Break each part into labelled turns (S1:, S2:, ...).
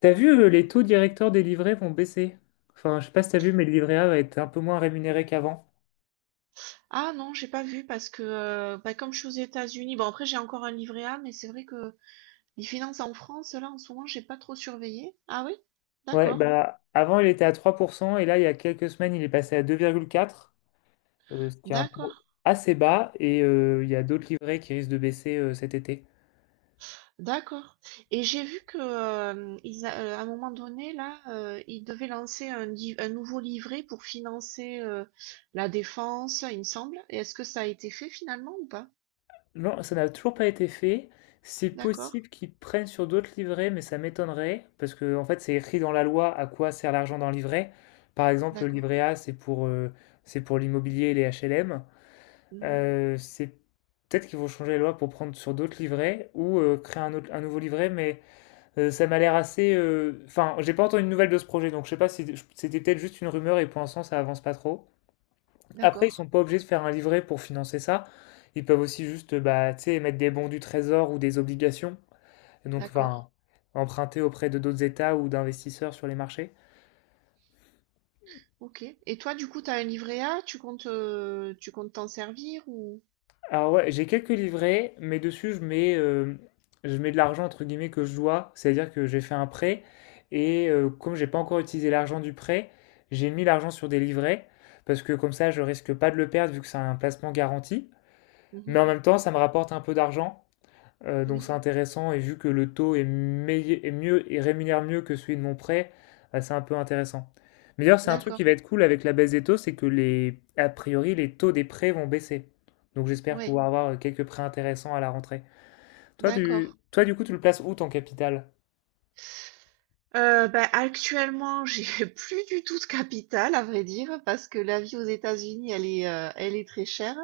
S1: T'as vu, les taux directeurs des livrets vont baisser. Enfin, je sais pas si t'as vu, mais le livret A va être un peu moins rémunéré qu'avant.
S2: Ah non, j'ai pas vu parce que bah, comme je suis aux États-Unis, bon après j'ai encore un livret A, mais c'est vrai que les finances en France, là en ce moment, j'ai pas trop surveillé. Ah oui?
S1: Ouais,
S2: D'accord,
S1: bah avant il était à 3% et là il y a quelques semaines il est passé à 2,4, ce qui est un taux
S2: d'accord,
S1: assez bas et il y a d'autres livrets qui risquent de baisser cet été.
S2: d'accord. Et j'ai vu que à un moment donné, là, ils devaient lancer un nouveau livret pour financer la défense, il me semble. Et est-ce que ça a été fait finalement ou pas?
S1: Non, ça n'a toujours pas été fait. C'est
S2: D'accord,
S1: possible qu'ils prennent sur d'autres livrets, mais ça m'étonnerait parce que en fait c'est écrit dans la loi à quoi sert l'argent d'un livret. Par exemple, le
S2: d'accord,
S1: livret A c'est pour l'immobilier et les HLM.
S2: mhm,
S1: C'est peut-être qu'ils vont changer les lois pour prendre sur d'autres livrets ou créer un, autre- un nouveau livret, mais ça m'a l'air assez. Enfin, j'ai pas entendu de nouvelles de ce projet, donc je sais pas si c'était peut-être juste une rumeur et pour l'instant ça avance pas trop. Après, ils sont
S2: d'accord,
S1: pas obligés de faire un livret pour financer ça. Ils peuvent aussi juste, bah, tu sais, mettre des bons du trésor ou des obligations. Et donc,
S2: d'accord.
S1: enfin, emprunter auprès de d'autres États ou d'investisseurs sur les marchés.
S2: OK. Et toi, du coup, tu as un livret A, tu comptes t'en servir ou
S1: Alors ouais, j'ai quelques livrets, mais dessus je mets de l'argent entre guillemets que je dois, c'est-à-dire que j'ai fait un prêt et comme j'ai pas encore utilisé l'argent du prêt, j'ai mis l'argent sur des livrets parce que comme ça je risque pas de le perdre vu que c'est un placement garanti, mais
S2: mhm.
S1: en même temps ça me rapporte un peu d'argent donc
S2: Oui,
S1: c'est intéressant et vu que le taux est, est mieux et rémunère mieux que celui de mon prêt, bah, c'est un peu intéressant. Mais d'ailleurs, c'est un truc qui
S2: d'accord.
S1: va être cool avec la baisse des taux, c'est que les, a priori, les taux des prêts vont baisser. Donc j'espère
S2: Ouais,
S1: pouvoir avoir quelques prêts intéressants à la rentrée. Toi, tu,
S2: d'accord.
S1: toi, du coup, tu le places où ton capital?
S2: Actuellement, j'ai plus du tout de capital, à vrai dire, parce que la vie aux États-Unis, elle est très chère.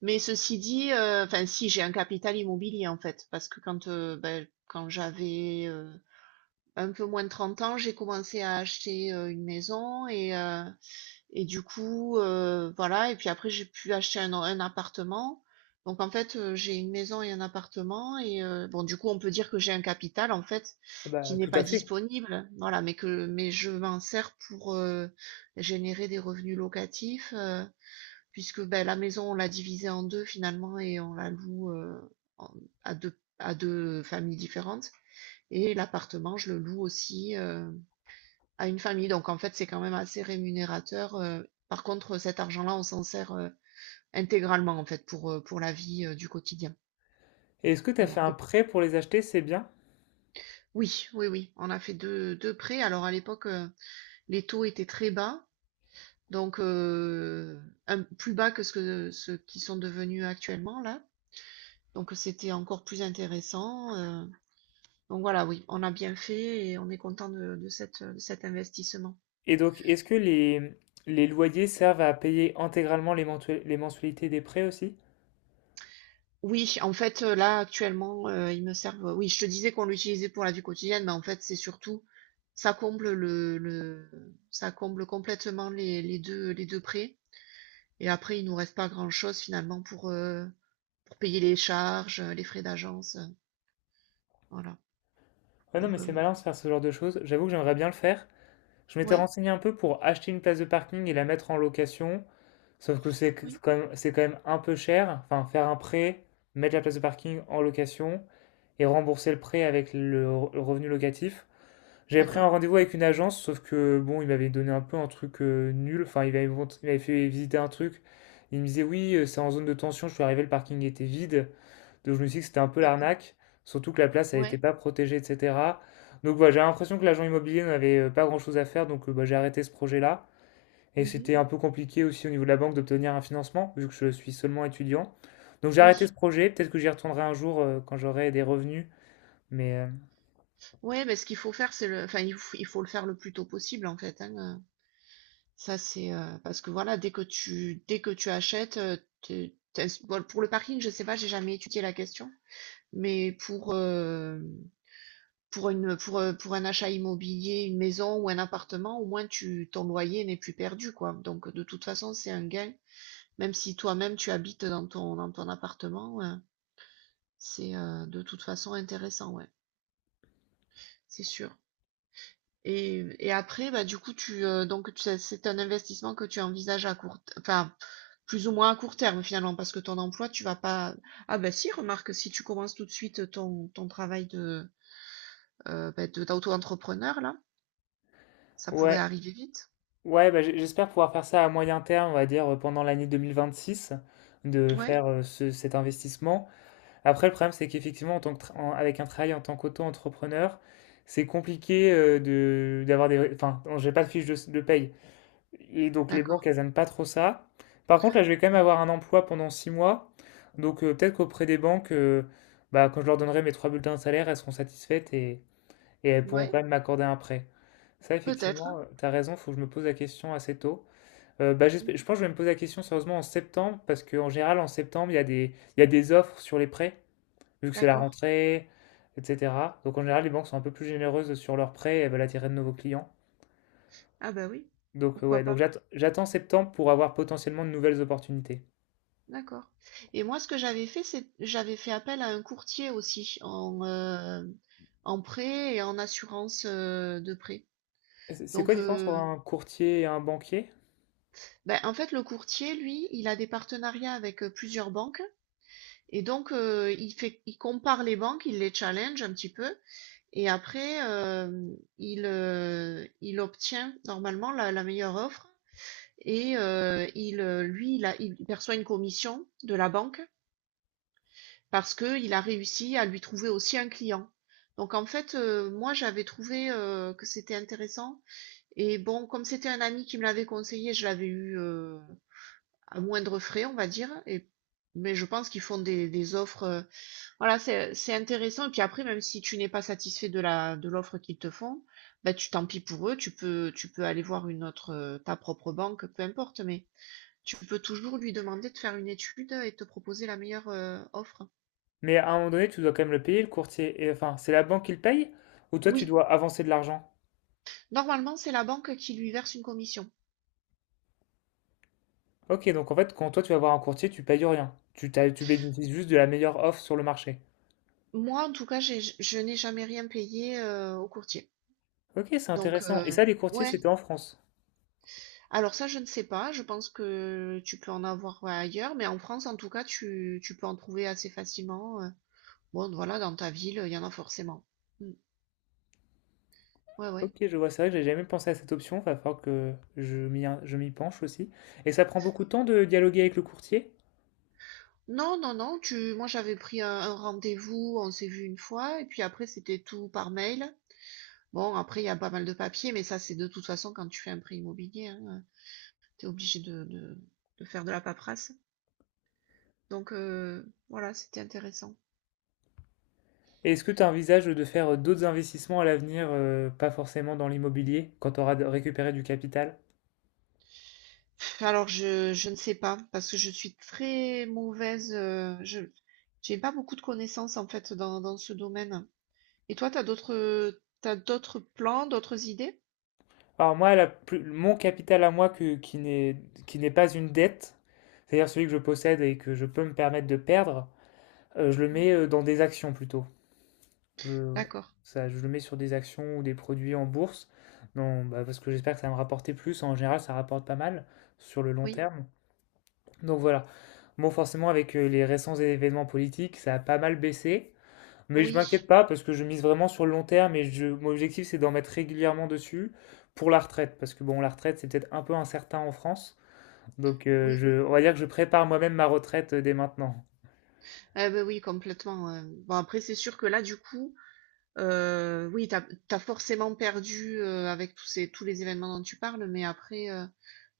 S2: Mais ceci dit, enfin, si j'ai un capital immobilier en fait, parce que quand j'avais un peu moins de 30 ans, j'ai commencé à acheter une maison et du coup, voilà et puis après j'ai pu acheter un appartement. Donc en fait, j'ai une maison et un appartement et bon du coup on peut dire que j'ai un capital en fait,
S1: Ah
S2: qui
S1: bah,
S2: n'est
S1: tout à
S2: pas
S1: fait.
S2: disponible, voilà, mais que mais je m'en sers pour, générer des revenus locatifs, puisque, ben la maison on l'a divisée en 2 finalement et on la loue, en à 2 à 2 familles différentes et l'appartement je le loue aussi, à une famille. Donc en fait, c'est quand même assez rémunérateur. Par contre, cet argent-là, on s'en sert intégralement en fait pour la vie du quotidien.
S1: Et est-ce que tu as
S2: Voilà.
S1: fait un prêt pour les acheter? C'est bien.
S2: Oui, oui, oui. On a fait deux prêts. Alors à l'époque, les taux étaient très bas, donc plus bas que ce que ceux qui sont devenus actuellement là. Donc c'était encore plus intéressant. Donc voilà, oui, on a bien fait et on est content de cette, de cet investissement.
S1: Et donc, est-ce que les loyers servent à payer intégralement les les mensualités des prêts aussi?
S2: Oui, en fait, là, actuellement, ils me servent oui, je te disais qu'on l'utilisait pour la vie quotidienne, mais en fait, c'est surtout ça comble le ça comble complètement les 2 prêts et après, il nous reste pas grand-chose finalement pour payer les charges, les frais d'agence, voilà.
S1: Ouais, non, mais
S2: Donc,
S1: c'est
S2: heu,
S1: malin de se faire ce genre de choses. J'avoue que j'aimerais bien le faire. Je m'étais
S2: ouais,
S1: renseigné un peu pour acheter une place de parking et la mettre en location, sauf que c'est
S2: oui,
S1: quand même, c'est quand même un peu cher. Enfin, faire un prêt, mettre la place de parking en location et rembourser le prêt avec le, le revenu locatif. J'avais pris un
S2: d'accord,
S1: rendez-vous avec une agence, sauf que bon, il m'avait donné un peu un truc nul. Enfin, il m'avait fait visiter un truc. Il me disait oui, c'est en zone de tension. Je suis arrivé, le parking était vide. Donc je me suis dit que c'était un peu
S2: d'accord.
S1: l'arnaque, surtout que la place, elle n'était
S2: Ouais.
S1: pas protégée, etc. Donc voilà, j'ai l'impression que l'agent immobilier n'avait pas grand-chose à faire, donc bah, j'ai arrêté ce projet-là. Et
S2: Mmh.
S1: c'était un peu compliqué aussi au niveau de la banque d'obtenir un financement, vu que je suis seulement étudiant. Donc j'ai arrêté
S2: Oui.
S1: ce projet, peut-être que j'y retournerai un jour quand j'aurai des revenus. Mais
S2: Ouais, mais ce qu'il faut faire, c'est le enfin, il faut le faire le plus tôt possible en fait, hein. Ça, c'est parce que voilà, dès que tu achètes, bon, pour le parking, je sais pas, j'ai jamais étudié la question, mais pour un achat immobilier, une maison ou un appartement, au moins tu ton loyer n'est plus perdu quoi. Donc de toute façon, c'est un gain, même si toi-même tu habites dans ton appartement, hein, c'est de toute façon intéressant, ouais, c'est sûr. Et après, bah, du coup, c'est un investissement que tu envisages à enfin, plus ou moins à court terme finalement, parce que ton emploi, tu vas pas. Ah bah si, remarque, si tu commences tout de suite ton travail de, d'auto-entrepreneur, là, ça pourrait
S1: ouais,
S2: arriver vite.
S1: ouais, bah, j'espère pouvoir faire ça à moyen terme, on va dire pendant l'année 2026, de
S2: Ouais,
S1: faire cet investissement. Après, le problème, c'est qu'effectivement, en tant que avec un travail en tant qu'auto-entrepreneur, c'est compliqué de d'avoir des... Enfin, j'ai pas de fiche de, de paye. Et donc, les banques,
S2: d'accord.
S1: elles aiment pas trop ça. Par contre, là, je vais quand même
S2: Ouais,
S1: avoir un emploi pendant 6 mois. Donc, peut-être qu'auprès des banques, bah, quand je leur donnerai mes trois bulletins de salaire, elles seront satisfaites et elles pourront
S2: ouais,
S1: quand même m'accorder un prêt. Ça,
S2: peut-être.
S1: effectivement,
S2: Hein.
S1: t'as raison, faut que je me pose la question assez tôt.
S2: Mm,
S1: Je pense que je vais me poser la question sérieusement en septembre, parce qu'en général, en septembre, il y a des offres sur les prêts vu que c'est la
S2: d'accord.
S1: rentrée, etc. Donc en général, les banques sont un peu plus généreuses sur leurs prêts et elles veulent attirer de nouveaux clients.
S2: Ah bah oui,
S1: Donc
S2: pourquoi
S1: ouais, donc
S2: pas.
S1: j'attends septembre pour avoir potentiellement de nouvelles opportunités.
S2: D'accord. Et moi, ce que j'avais fait, c'est j'avais fait appel à un courtier aussi en prêt et en assurance de prêt.
S1: C'est quoi
S2: Donc,
S1: la différence
S2: heu,
S1: entre un courtier et un banquier?
S2: en fait, le courtier, lui, il a des partenariats avec, plusieurs banques et donc, il compare les banques, il les challenge un petit peu et après, il obtient normalement la meilleure offre et il a il perçoit une commission de la banque parce que il a réussi à lui trouver aussi un client. Donc en fait, moi, j'avais trouvé, que c'était intéressant et bon, comme c'était un ami qui me l'avait conseillé, je l'avais eu, à moindre frais, on va dire. Mais je pense qu'ils font des offres. Voilà, c'est intéressant. Et puis après, même si tu n'es pas satisfait de de l'offre qu'ils te font, bah, tu tant pis pour eux. Tu peux aller voir une autre, ta propre banque, peu importe. Mais tu peux toujours lui demander de faire une étude et de te proposer la meilleure, offre.
S1: Mais à un moment donné, tu dois quand même le payer, le courtier. Et, enfin, c'est la banque qui le paye ou toi, tu
S2: Oui,
S1: dois avancer de l'argent?
S2: normalement, c'est la banque qui lui verse une commission.
S1: Ok, donc en fait, quand toi, tu vas voir un courtier, tu payes rien. Tu, tu bénéficies juste de la meilleure offre sur le marché.
S2: Moi, en tout cas, je n'ai jamais rien payé, au courtier.
S1: Ok, c'est
S2: Donc,
S1: intéressant. Et
S2: euh,
S1: ça, les courtiers,
S2: ouais.
S1: c'était en France.
S2: Alors ça, je ne sais pas. Je pense que tu peux en avoir ouais, ailleurs, mais en France, en tout cas, tu peux en trouver assez facilement. Bon, voilà, dans ta ville, il y en a forcément. Mm. Ouais, ouais.
S1: Ok, je vois, c'est vrai que j'ai jamais pensé à cette option, va falloir que je m'y penche aussi. Et ça prend beaucoup de temps de dialoguer avec le courtier?
S2: Non, non, non. Moi, j'avais pris un rendez-vous, on s'est vu une fois, et puis après, c'était tout par mail. Bon, après, il y a pas mal de papiers, mais ça, c'est de toute façon quand tu fais un prêt immobilier, hein, t'es obligé de faire de la paperasse. Donc voilà, c'était intéressant.
S1: Et est-ce que tu envisages de faire d'autres investissements à l'avenir, pas forcément dans l'immobilier, quand tu auras récupéré du capital?
S2: Alors je ne sais pas parce que je suis très mauvaise, je j'ai pas beaucoup de connaissances en fait dans ce domaine. Et toi, t'as d'autres plans, d'autres idées?
S1: Alors moi, mon capital à moi qui n'est, qui n'est pas une dette, c'est-à-dire celui que je possède et que je peux me permettre de perdre, je le
S2: Mmh.
S1: mets dans des actions plutôt. Je,
S2: D'accord.
S1: ça, je le mets sur des actions ou des produits en bourse, non, bah, parce que j'espère que ça va me rapporter plus. En général, ça rapporte pas mal sur le long
S2: Oui,
S1: terme. Donc voilà. Bon, forcément, avec les récents événements politiques, ça a pas mal baissé. Mais je
S2: oui,
S1: m'inquiète pas parce que je mise vraiment sur le long terme et mon objectif c'est d'en mettre régulièrement dessus pour la retraite, parce que bon la retraite c'est peut-être un peu incertain en France, donc
S2: oui.
S1: on va dire que je prépare moi-même ma retraite dès maintenant.
S2: Ah ben oui complètement, bon après c'est sûr que là du coup, oui t'as forcément perdu, avec tous ces tous les événements dont tu parles, mais après,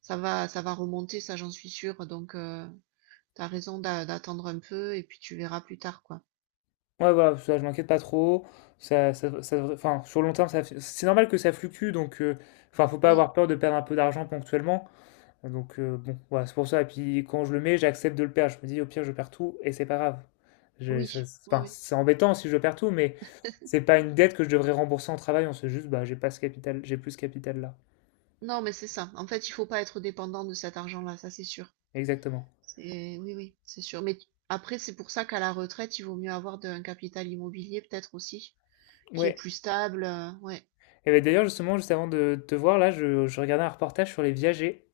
S2: ça va remonter ça j'en suis sûre donc tu raison d'attendre un peu et puis tu verras plus tard quoi.
S1: Ouais voilà, ça je m'inquiète pas trop, ça, enfin sur le long terme ça, c'est normal que ça fluctue, donc enfin faut pas
S2: Oui.
S1: avoir peur de perdre un peu d'argent ponctuellement. Donc bon, voilà, c'est pour ça. Et puis quand je le mets, j'accepte de le perdre. Je me dis au pire, je perds tout et c'est pas grave.
S2: Oui,
S1: C'est
S2: oui,
S1: enfin,
S2: oui.
S1: c'est embêtant si je perds tout, mais c'est pas une dette que je devrais rembourser en travaillant. C'est juste, bah, j'ai pas ce capital, j'ai plus ce capital là.
S2: Non, mais c'est ça. En fait, il faut pas être dépendant de cet argent-là, ça c'est sûr.
S1: Exactement.
S2: C'est oui, oui, c'est sûr. Mais après, c'est pour ça qu'à la retraite, il vaut mieux avoir un capital immobilier peut-être aussi, qui est
S1: Ouais.
S2: plus stable. Ouais,
S1: Et ben d'ailleurs, justement, juste avant de te voir là, je regardais un reportage sur les viagers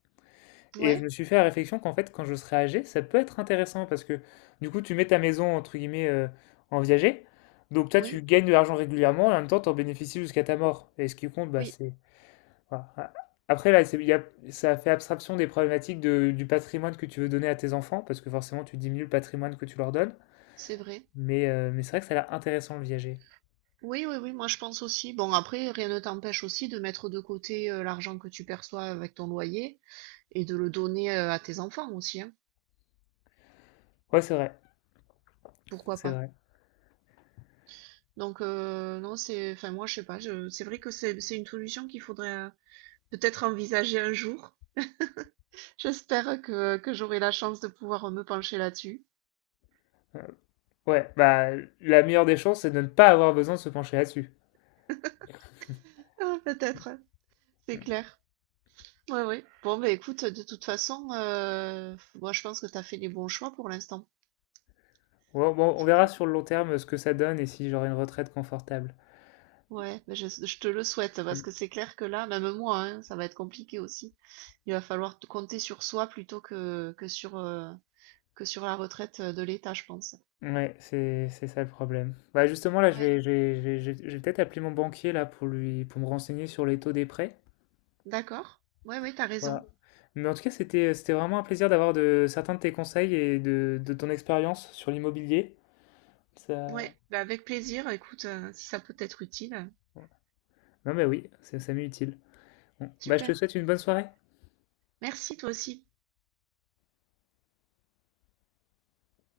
S1: et je
S2: ouais,
S1: me suis fait la réflexion qu'en fait, quand je serai âgé, ça peut être intéressant parce que du coup, tu mets ta maison entre guillemets en viager. Donc toi, tu
S2: oui,
S1: gagnes de l'argent régulièrement et en même temps, tu en bénéficies jusqu'à ta mort. Et ce qui compte, bah,
S2: oui,
S1: c'est voilà. Après, là, c'est- il y a- ça fait abstraction des problématiques du patrimoine que tu veux donner à tes enfants, parce que forcément, tu diminues le patrimoine que tu leur donnes.
S2: c'est vrai.
S1: Mais c'est vrai que ça a l'air intéressant le viager.
S2: Oui, oui, oui, moi je pense aussi. Bon, après, rien ne t'empêche aussi de mettre de côté l'argent que tu perçois avec ton loyer et de le donner à tes enfants aussi, hein.
S1: Ouais,
S2: Pourquoi
S1: c'est
S2: pas?
S1: vrai.
S2: Donc non, enfin moi je sais pas, c'est vrai que c'est une solution qu'il faudrait. Peut-être envisager un jour. J'espère que j'aurai la chance de pouvoir me pencher là-dessus.
S1: Euh, ouais, bah, la meilleure des chances, c'est de ne pas avoir besoin de se pencher là-dessus.
S2: Ah, peut-être, c'est
S1: Mm.
S2: clair. Oui oui. Bon, bah écoute, de toute façon, moi je pense que tu as fait les bons choix pour l'instant.
S1: Ouais, bon, on
S2: C'est
S1: verra
S2: bon?
S1: sur le long terme ce que ça donne et si j'aurai une retraite confortable.
S2: Ouais, mais je te le souhaite parce
S1: Mm.
S2: que c'est clair que là, même moi, hein, ça va être compliqué aussi. Il va falloir compter sur soi plutôt que sur la retraite de l'État, je pense.
S1: Ouais, c'est ça le problème. Bah, justement, là,
S2: Ouais,
S1: je vais peut-être appeler mon banquier là pour lui, pour me renseigner sur les taux des prêts.
S2: d'accord. Ouais, ouais, t'as
S1: Voilà.
S2: raison.
S1: Mais en tout cas, c'était, c'était vraiment un plaisir d'avoir de certains de tes conseils et de ton expérience sur l'immobilier. Ça...
S2: Ouais, bah avec plaisir, écoute, si ça peut être utile,
S1: ouais. Non mais oui, ça m'est utile. Bon. Bah, je
S2: super.
S1: te souhaite une bonne soirée.
S2: Merci toi aussi.